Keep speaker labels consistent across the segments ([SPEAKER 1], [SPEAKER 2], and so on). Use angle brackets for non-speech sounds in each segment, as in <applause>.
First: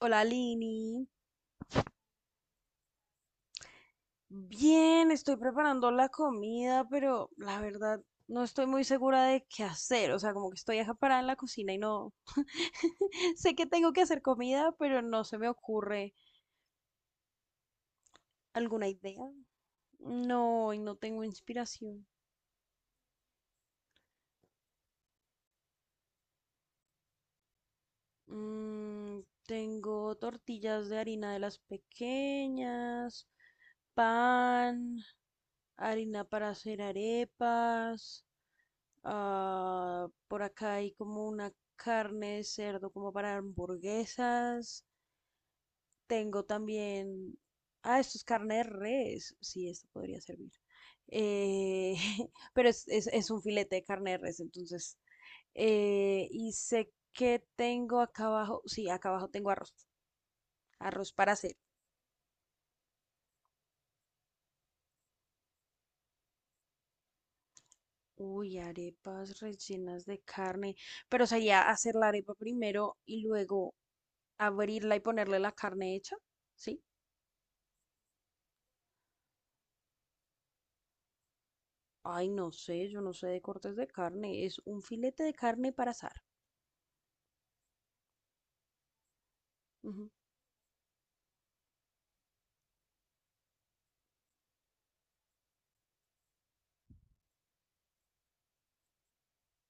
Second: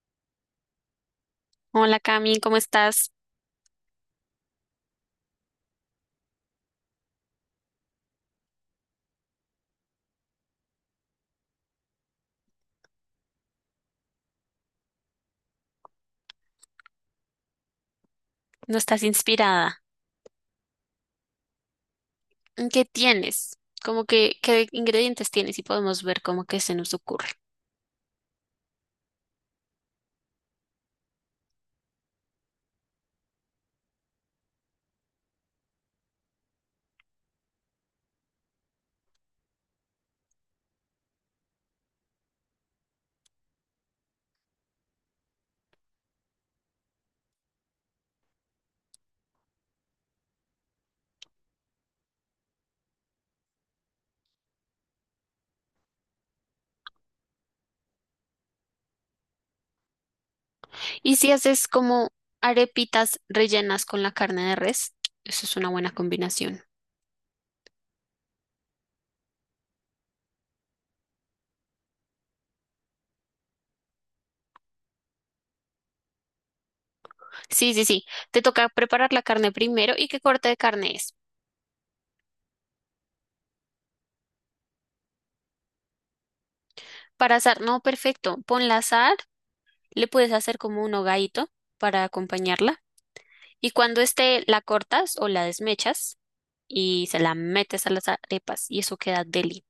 [SPEAKER 1] Hola, Lini.
[SPEAKER 2] Hola Cami, ¿cómo estás?
[SPEAKER 1] Bien, estoy preparando la comida, pero la verdad no estoy muy segura de qué hacer. O sea, como que estoy acaparada en la cocina y no <laughs> sé que tengo que hacer comida, pero no se me ocurre
[SPEAKER 2] ¿No
[SPEAKER 1] alguna
[SPEAKER 2] estás
[SPEAKER 1] idea.
[SPEAKER 2] inspirada?
[SPEAKER 1] No, y no tengo inspiración.
[SPEAKER 2] ¿Qué tienes? Como que, ¿qué ingredientes tienes? Y podemos ver cómo que se nos ocurre.
[SPEAKER 1] Mm, Tengo tortillas de harina de las pequeñas, pan, harina para hacer arepas. Ah, por acá hay como una carne de cerdo como para hamburguesas. Tengo también. Ah, esto es carne de res. Sí, esto podría servir. Eh, <laughs> pero es un filete de carne de res, entonces. Y sé que tengo acá abajo. Sí, acá abajo tengo arroz. Arroz
[SPEAKER 2] Y
[SPEAKER 1] para
[SPEAKER 2] si
[SPEAKER 1] hacer.
[SPEAKER 2] haces como arepitas rellenas con la carne de res, eso es una buena combinación.
[SPEAKER 1] Uy, arepas rellenas de carne. Pero sería hacer la arepa primero y luego abrirla y ponerle la carne hecha. ¿Sí?
[SPEAKER 2] Sí, sí, sí. Te toca preparar la carne primero. ¿Y qué corte de carne es?
[SPEAKER 1] Ay, no sé, yo no sé de cortes de carne. Es un filete de carne para asar.
[SPEAKER 2] Para asar, no, perfecto. Ponla a asar, le
[SPEAKER 1] Ujú.
[SPEAKER 2] puedes hacer como un hogadito para acompañarla. Y cuando esté, la cortas o la desmechas y se la metes a las arepas y eso queda deli.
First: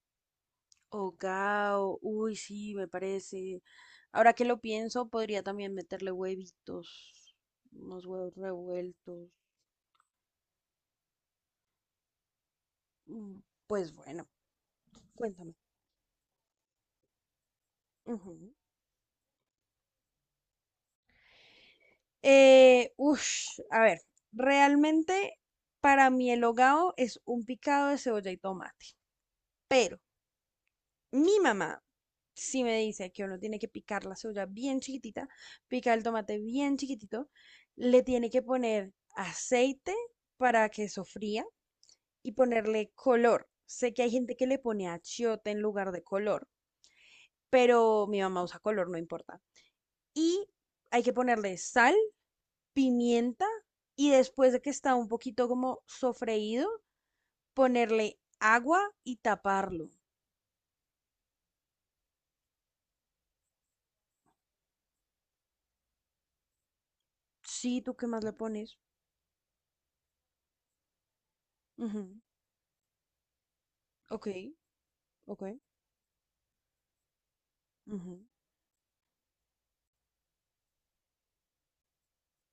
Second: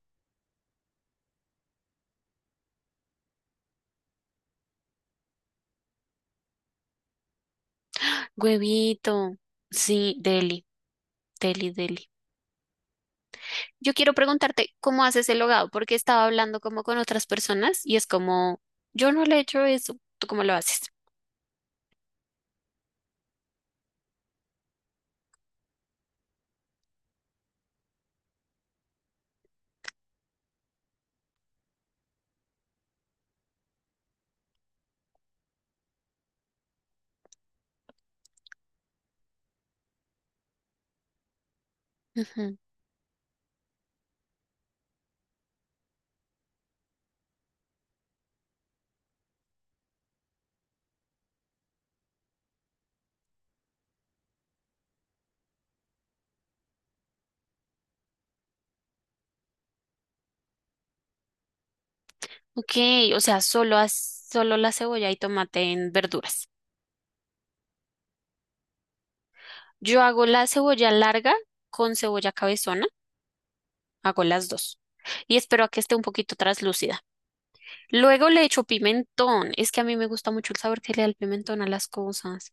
[SPEAKER 1] Hogao, uy, sí, me parece. Ahora que lo pienso, podría también meterle huevitos, unos huevos revueltos.
[SPEAKER 2] Huevito. Sí, deli, deli, deli.
[SPEAKER 1] Mm, Pues
[SPEAKER 2] Yo quiero
[SPEAKER 1] bueno,
[SPEAKER 2] preguntarte cómo haces el
[SPEAKER 1] cuéntame.
[SPEAKER 2] hogado, porque estaba hablando como con otras personas y es
[SPEAKER 1] Ujú.
[SPEAKER 2] como, yo no le he hecho eso, ¿tú cómo lo haces?
[SPEAKER 1] A ver, realmente para mí el hogao es un picado de cebolla y tomate. Pero mi mamá sí me dice que uno tiene que picar la cebolla bien chiquitita, picar el tomate bien chiquitito, le tiene que poner aceite para que sofría y
[SPEAKER 2] Ujú.
[SPEAKER 1] ponerle color. Sé que hay gente que le pone achiote en lugar de color, pero mi mamá usa color, no importa. Y hay que ponerle sal, pimienta y después de que está un poquito como sofreído, ponerle agua y taparlo.
[SPEAKER 2] Ok, o sea, solo, solo la cebolla y tomate en verduras.
[SPEAKER 1] Sí, ¿tú qué más le pones?
[SPEAKER 2] Yo hago la cebolla larga con
[SPEAKER 1] Ujú.
[SPEAKER 2] cebolla cabezona, hago
[SPEAKER 1] Ok,
[SPEAKER 2] las dos y
[SPEAKER 1] ok.
[SPEAKER 2] espero a que esté un poquito traslúcida.
[SPEAKER 1] Ujú.
[SPEAKER 2] Luego le echo pimentón, es que a mí me gusta mucho el sabor que le da el pimentón a las cosas.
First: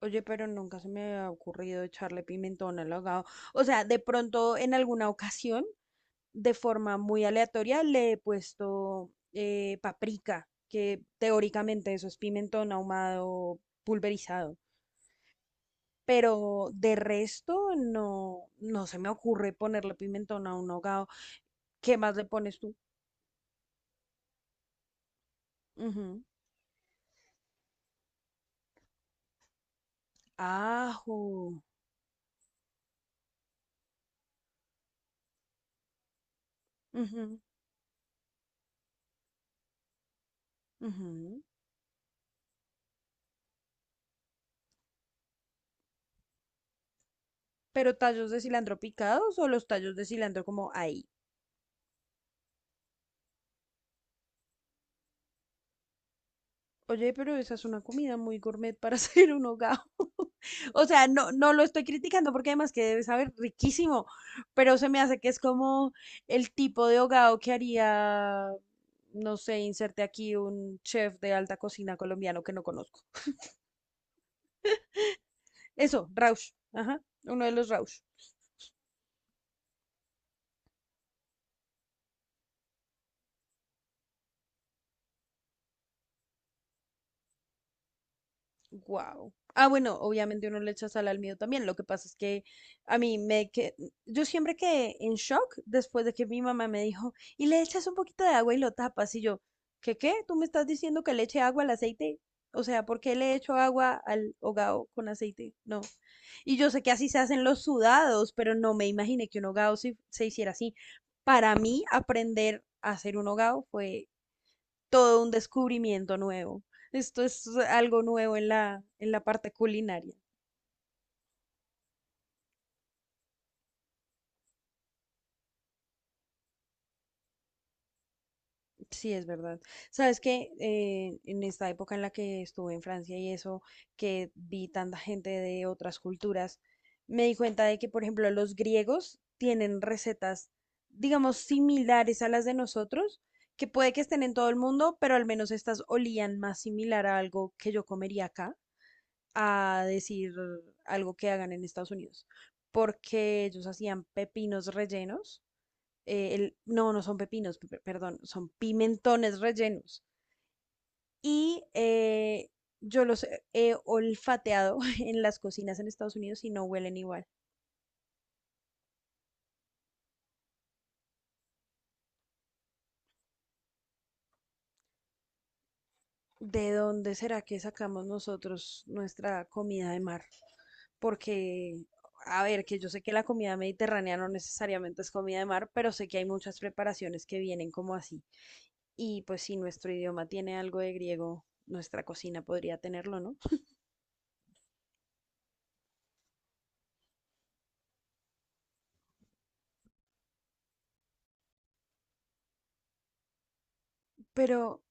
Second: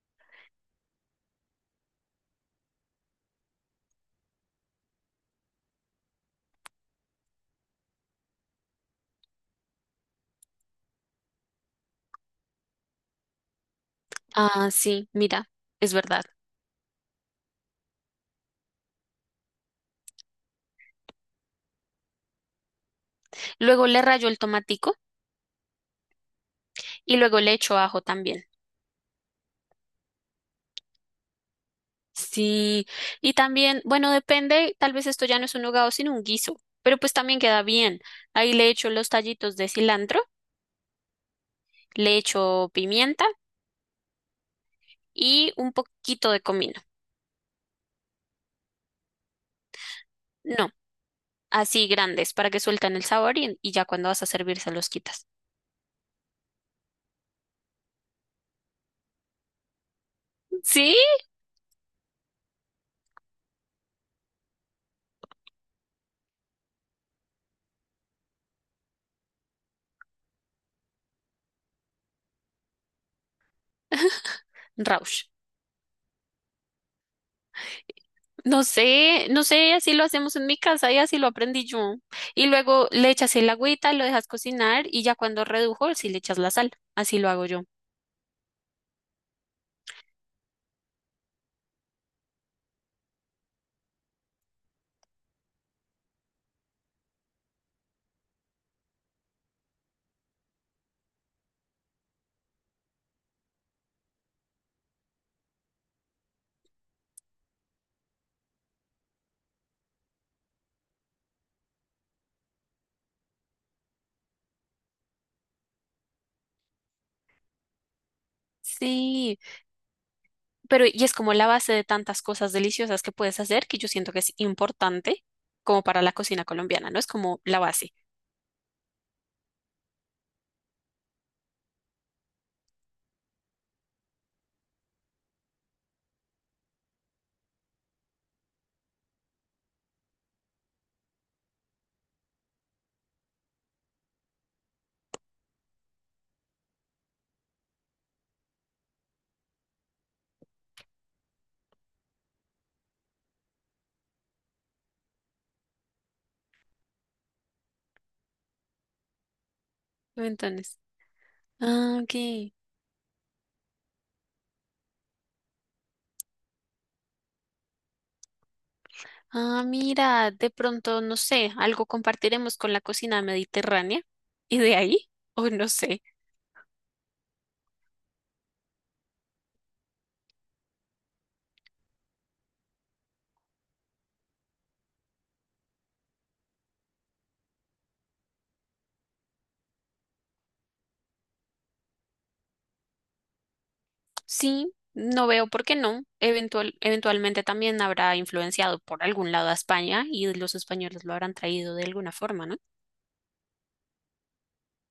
[SPEAKER 1] Oye, pero nunca se me ha ocurrido echarle pimentón al ahogado. O sea, de pronto en alguna ocasión, de forma muy aleatoria, le he puesto paprika, que teóricamente eso es pimentón ahumado pulverizado.
[SPEAKER 2] Ah, sí, mira, es verdad.
[SPEAKER 1] Pero de resto, no, no se me ocurre ponerle pimentón a un ahogado. ¿Qué más le pones tú?
[SPEAKER 2] Luego le rayo el tomatico
[SPEAKER 1] Ujú.
[SPEAKER 2] y luego le echo ajo también.
[SPEAKER 1] Ajo.
[SPEAKER 2] Sí, y también, bueno, depende, tal vez esto ya no es un hogado sino un guiso, pero pues
[SPEAKER 1] Ujú,
[SPEAKER 2] también queda bien. Ahí le echo los tallitos de cilantro,
[SPEAKER 1] ujú.
[SPEAKER 2] le echo pimienta y un poquito de comino.
[SPEAKER 1] ¿Pero tallos de cilantro picados o los tallos de cilantro como
[SPEAKER 2] No,
[SPEAKER 1] ahí?
[SPEAKER 2] así grandes para que suelten el sabor y ya cuando vas a servir se los quitas.
[SPEAKER 1] Oye, pero esa es una comida muy gourmet para <laughs> hacer un hogao. <laughs> O
[SPEAKER 2] Sí,
[SPEAKER 1] sea, no, no lo estoy criticando porque además que debe saber riquísimo, pero se me hace que es como el tipo de hogao que haría, no sé, inserte aquí un chef de alta cocina colombiano que no conozco.
[SPEAKER 2] Rausch.
[SPEAKER 1] Eso, Rausch, ajá, uno de los Rausch.
[SPEAKER 2] No sé, no sé, así lo hacemos en mi casa y así lo aprendí yo. Y luego le echas el agüita, lo dejas cocinar y ya cuando redujo, sí le echas la sal. Así lo hago yo.
[SPEAKER 1] Wow. Ah, bueno, obviamente uno le echa sal al miedo también. Lo que pasa es que a mí me que yo siempre quedé en shock después de que mi mamá me dijo, "Y le echas un poquito de agua y lo tapas." Y yo, "¿Qué qué? ¿Tú me estás diciendo que le eche agua al aceite?" O sea, ¿por qué le echo agua al hogao con aceite? No. Y yo sé que así se hacen los sudados, pero no me imaginé que un hogao se hiciera así. Para mí, aprender a hacer un hogao fue todo un descubrimiento nuevo. Esto es algo nuevo en la
[SPEAKER 2] Sí,
[SPEAKER 1] parte culinaria.
[SPEAKER 2] pero y es como la base de tantas cosas deliciosas que puedes hacer que yo siento que es importante como para la cocina colombiana, ¿no? Es como la base.
[SPEAKER 1] Sí, es verdad. Sabes que en esta época en la que estuve en Francia y eso, que vi tanta gente de otras culturas, me di cuenta de que, por ejemplo, los griegos tienen recetas, digamos, similares a las de nosotros, que puede que estén en todo el mundo, pero al menos estas olían más similar a algo que yo comería acá. A decir algo que hagan en Estados Unidos, porque ellos hacían pepinos rellenos, no, no son pepinos, perdón, son pimentones rellenos.
[SPEAKER 2] Entonces,
[SPEAKER 1] Y
[SPEAKER 2] ah, ok.
[SPEAKER 1] yo los he olfateado <laughs> en las cocinas en Estados Unidos y no huelen igual.
[SPEAKER 2] Ah, mira, de pronto, no sé, algo compartiremos con la cocina mediterránea y de ahí, o no sé.
[SPEAKER 1] ¿De dónde será que sacamos nosotros nuestra comida de mar? Porque, a ver, que yo sé que la comida mediterránea no necesariamente es comida de mar, pero sé que hay muchas preparaciones que vienen como así. Y pues si nuestro idioma tiene algo de griego, nuestra cocina podría tenerlo, ¿no?
[SPEAKER 2] Sí, no veo por qué no. Eventualmente también habrá influenciado por algún lado a España y los españoles lo habrán traído de alguna forma, ¿no?
[SPEAKER 1] Pero,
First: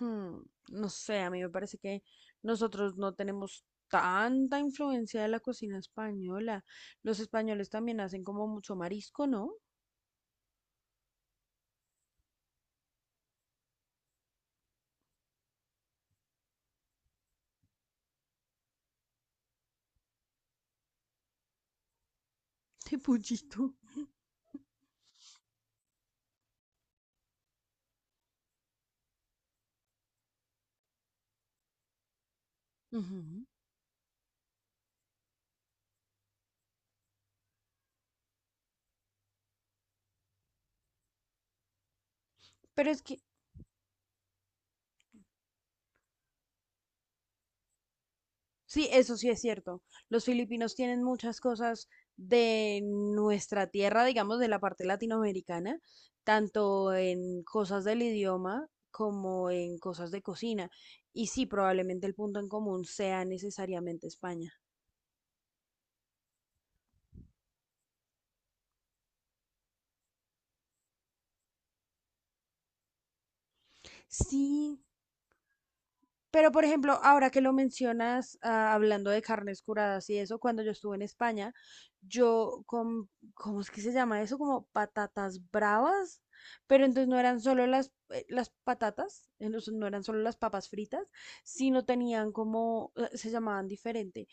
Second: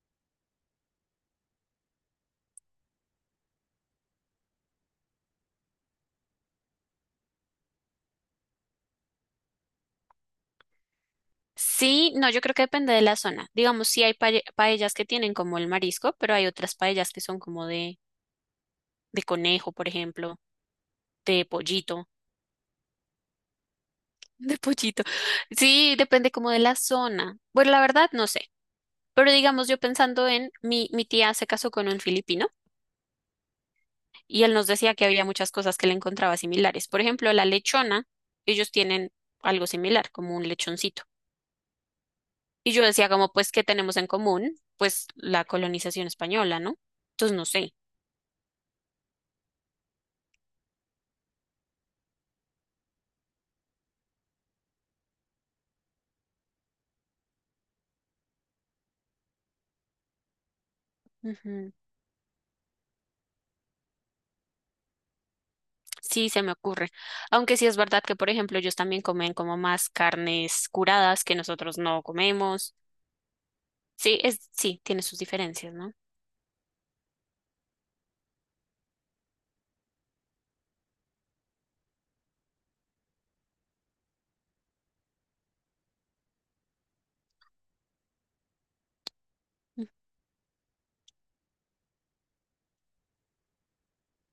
[SPEAKER 1] hmm, no sé, a mí me parece que nosotros no tenemos tanta influencia de la cocina española. Los españoles también hacen como mucho marisco, ¿no?
[SPEAKER 2] Sí, no, yo creo que depende de la zona. Digamos, sí hay paellas que tienen como el marisco, pero hay otras paellas que son como de conejo, por ejemplo, de pollito,
[SPEAKER 1] <laughs> De pollito.
[SPEAKER 2] <laughs> de pollito. Sí, depende como de la zona. Bueno, la verdad, no sé. Pero digamos, yo pensando en mi tía se casó con un filipino.
[SPEAKER 1] Ujú.
[SPEAKER 2] Y él nos decía que había muchas cosas que le encontraba similares. Por ejemplo, la lechona, ellos tienen algo similar, como un lechoncito. Y yo
[SPEAKER 1] Pero es
[SPEAKER 2] decía
[SPEAKER 1] que
[SPEAKER 2] como, pues, ¿qué tenemos en común? Pues la colonización española, ¿no? Entonces, no sé.
[SPEAKER 1] sí, eso sí es cierto. Los filipinos tienen muchas cosas de nuestra tierra, digamos, de la parte latinoamericana, tanto en cosas del idioma como en cosas de cocina. Y sí,
[SPEAKER 2] Ujú.
[SPEAKER 1] probablemente el punto en común sea necesariamente España.
[SPEAKER 2] Sí, se me ocurre. Aunque sí es verdad que, por ejemplo, ellos también comen como más carnes curadas que nosotros no comemos. Sí, es,
[SPEAKER 1] Sí.
[SPEAKER 2] sí, tiene sus diferencias, ¿no?
[SPEAKER 1] Pero, por ejemplo, ahora que lo mencionas, ah, hablando de carnes curadas y eso, cuando yo estuve en España, yo con, ¿cómo es que se llama eso? Como patatas bravas, pero entonces no eran solo las patatas, entonces no
[SPEAKER 2] Ujú.
[SPEAKER 1] eran solo las papas fritas, sino tenían como, se llamaban diferente,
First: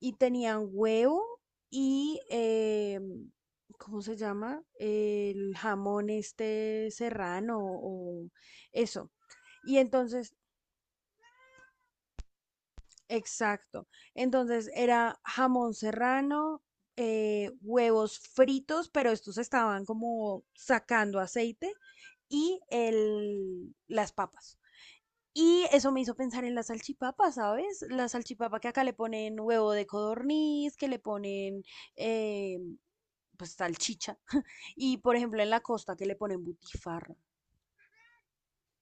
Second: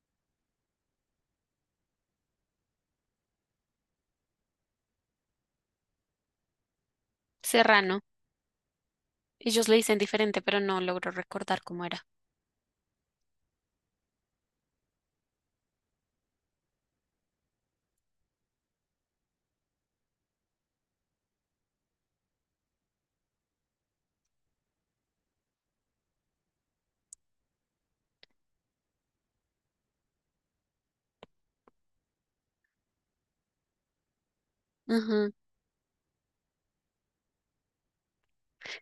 [SPEAKER 1] y tenían huevo y ¿cómo se llama? El jamón este serrano
[SPEAKER 2] Serrano.
[SPEAKER 1] o eso.
[SPEAKER 2] Ellos le
[SPEAKER 1] Y
[SPEAKER 2] dicen
[SPEAKER 1] entonces,
[SPEAKER 2] diferente, pero no logro recordar cómo era.
[SPEAKER 1] exacto. Entonces era jamón serrano, huevos fritos, pero estos estaban como sacando aceite y las papas. Y eso me hizo pensar en la salchipapa, ¿sabes? La salchipapa que acá le ponen huevo de codorniz, que le ponen eh, pues salchicha. Y por
[SPEAKER 2] Ujú.
[SPEAKER 1] ejemplo en la costa que le ponen butifarra.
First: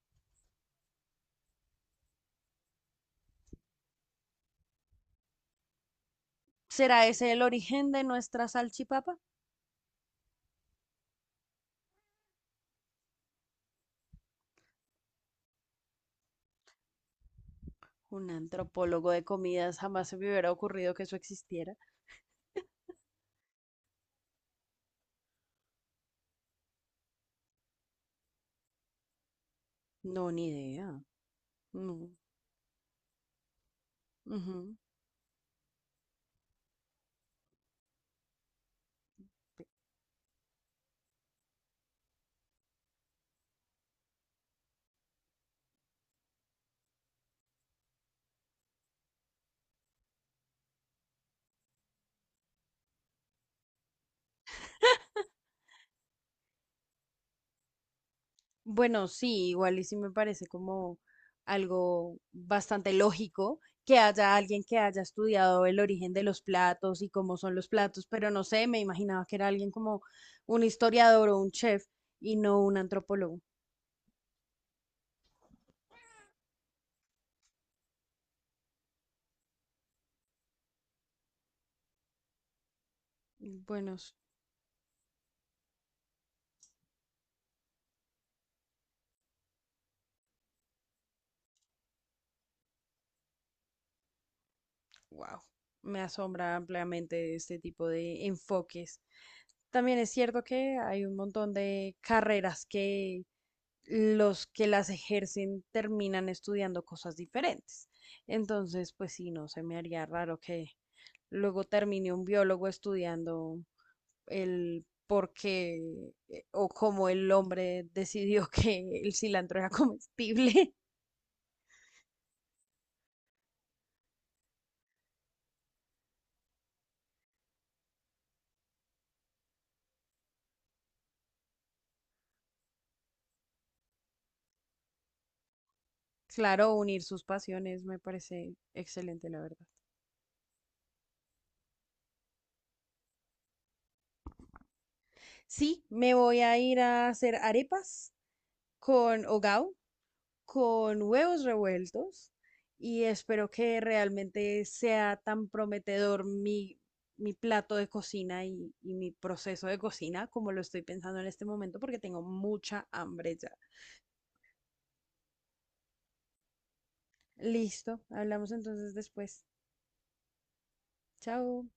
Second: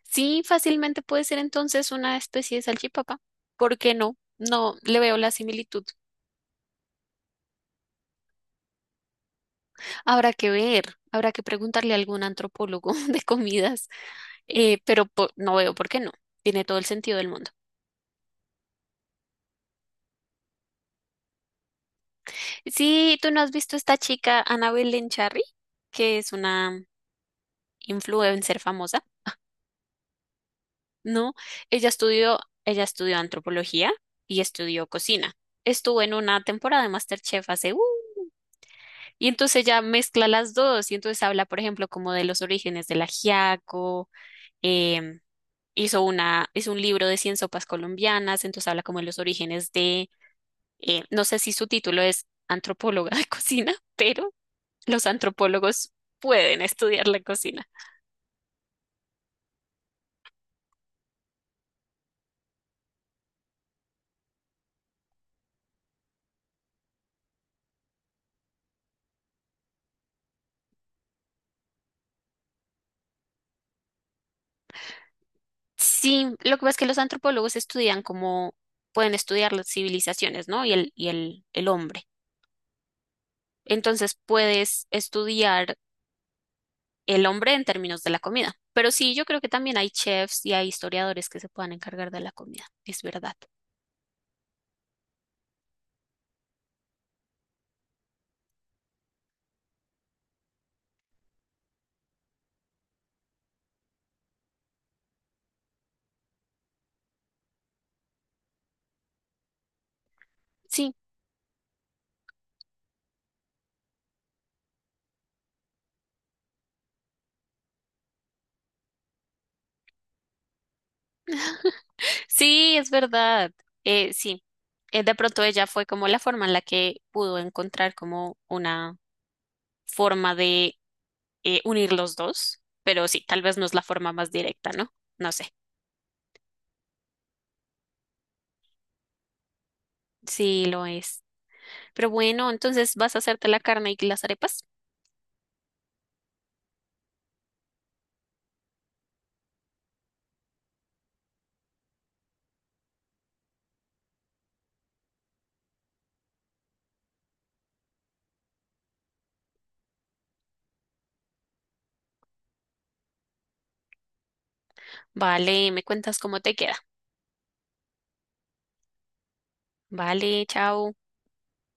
[SPEAKER 2] Sí, fácilmente puede ser entonces una especie de salchipapa. ¿Por qué no? No le veo la similitud.
[SPEAKER 1] ¿Será ese el origen de nuestra salchipapa?
[SPEAKER 2] Habrá que ver, habrá que preguntarle a algún antropólogo <laughs> de comidas, pero no veo por qué no. Tiene todo el sentido del mundo.
[SPEAKER 1] Un antropólogo de comidas jamás se me hubiera ocurrido que eso existiera.
[SPEAKER 2] Sí, tú no has visto esta chica, Annabel Lencharry, que es una influencer famosa,
[SPEAKER 1] No, ni idea.
[SPEAKER 2] ¿no? Ella
[SPEAKER 1] No.
[SPEAKER 2] estudió, ella estudió antropología y
[SPEAKER 1] Ujú.
[SPEAKER 2] estudió cocina. Estuvo en una temporada de MasterChef hace, ¡uh! Y entonces ya mezcla las dos y entonces habla, por ejemplo, como de los orígenes del ajiaco, em, hizo un libro de 100 sopas colombianas, entonces habla como de los orígenes de, no sé si su título es antropóloga de <laughs> cocina, pero los antropólogos pueden estudiar la cocina.
[SPEAKER 1] Bueno, sí, igual y sí me parece como algo bastante lógico que haya alguien que haya estudiado el origen de los platos y cómo son los platos, pero no sé, me imaginaba que era alguien como un historiador o un chef y no un antropólogo.
[SPEAKER 2] Sí, lo que pasa es que los antropólogos estudian como, pueden estudiar las civilizaciones, ¿no? El hombre.
[SPEAKER 1] Bueno,
[SPEAKER 2] Entonces puedes estudiar el hombre en términos de la comida. Pero sí, yo creo que también hay chefs y hay historiadores que se puedan encargar de la comida. Es verdad.
[SPEAKER 1] wow, me asombra ampliamente este tipo de enfoques. También es cierto que hay un montón de carreras que los que las ejercen terminan estudiando cosas diferentes. Entonces, pues sí, no se me haría raro que
[SPEAKER 2] Sí,
[SPEAKER 1] luego termine un biólogo estudiando el por qué o cómo el hombre decidió <laughs> que el cilantro era comestible. <laughs>
[SPEAKER 2] sí, es verdad. Eh, sí, de pronto ella fue como la forma en la que pudo encontrar como una forma de unir los dos. Pero sí, tal vez no es la forma más directa, ¿no? No sé.
[SPEAKER 1] Claro, unir sus pasiones me parece excelente, la verdad.
[SPEAKER 2] Sí, lo es. Pero bueno, entonces vas a hacerte la carne y las arepas.
[SPEAKER 1] Sí, me voy a ir a hacer arepas con hogao, con huevos revueltos y espero que realmente sea tan prometedor mi plato de cocina y mi proceso de cocina como lo estoy pensando en este momento porque tengo mucha hambre ya.
[SPEAKER 2] Vale, me cuentas cómo te queda.
[SPEAKER 1] Listo, hablamos entonces después.
[SPEAKER 2] Vale, chao.
[SPEAKER 1] Chao.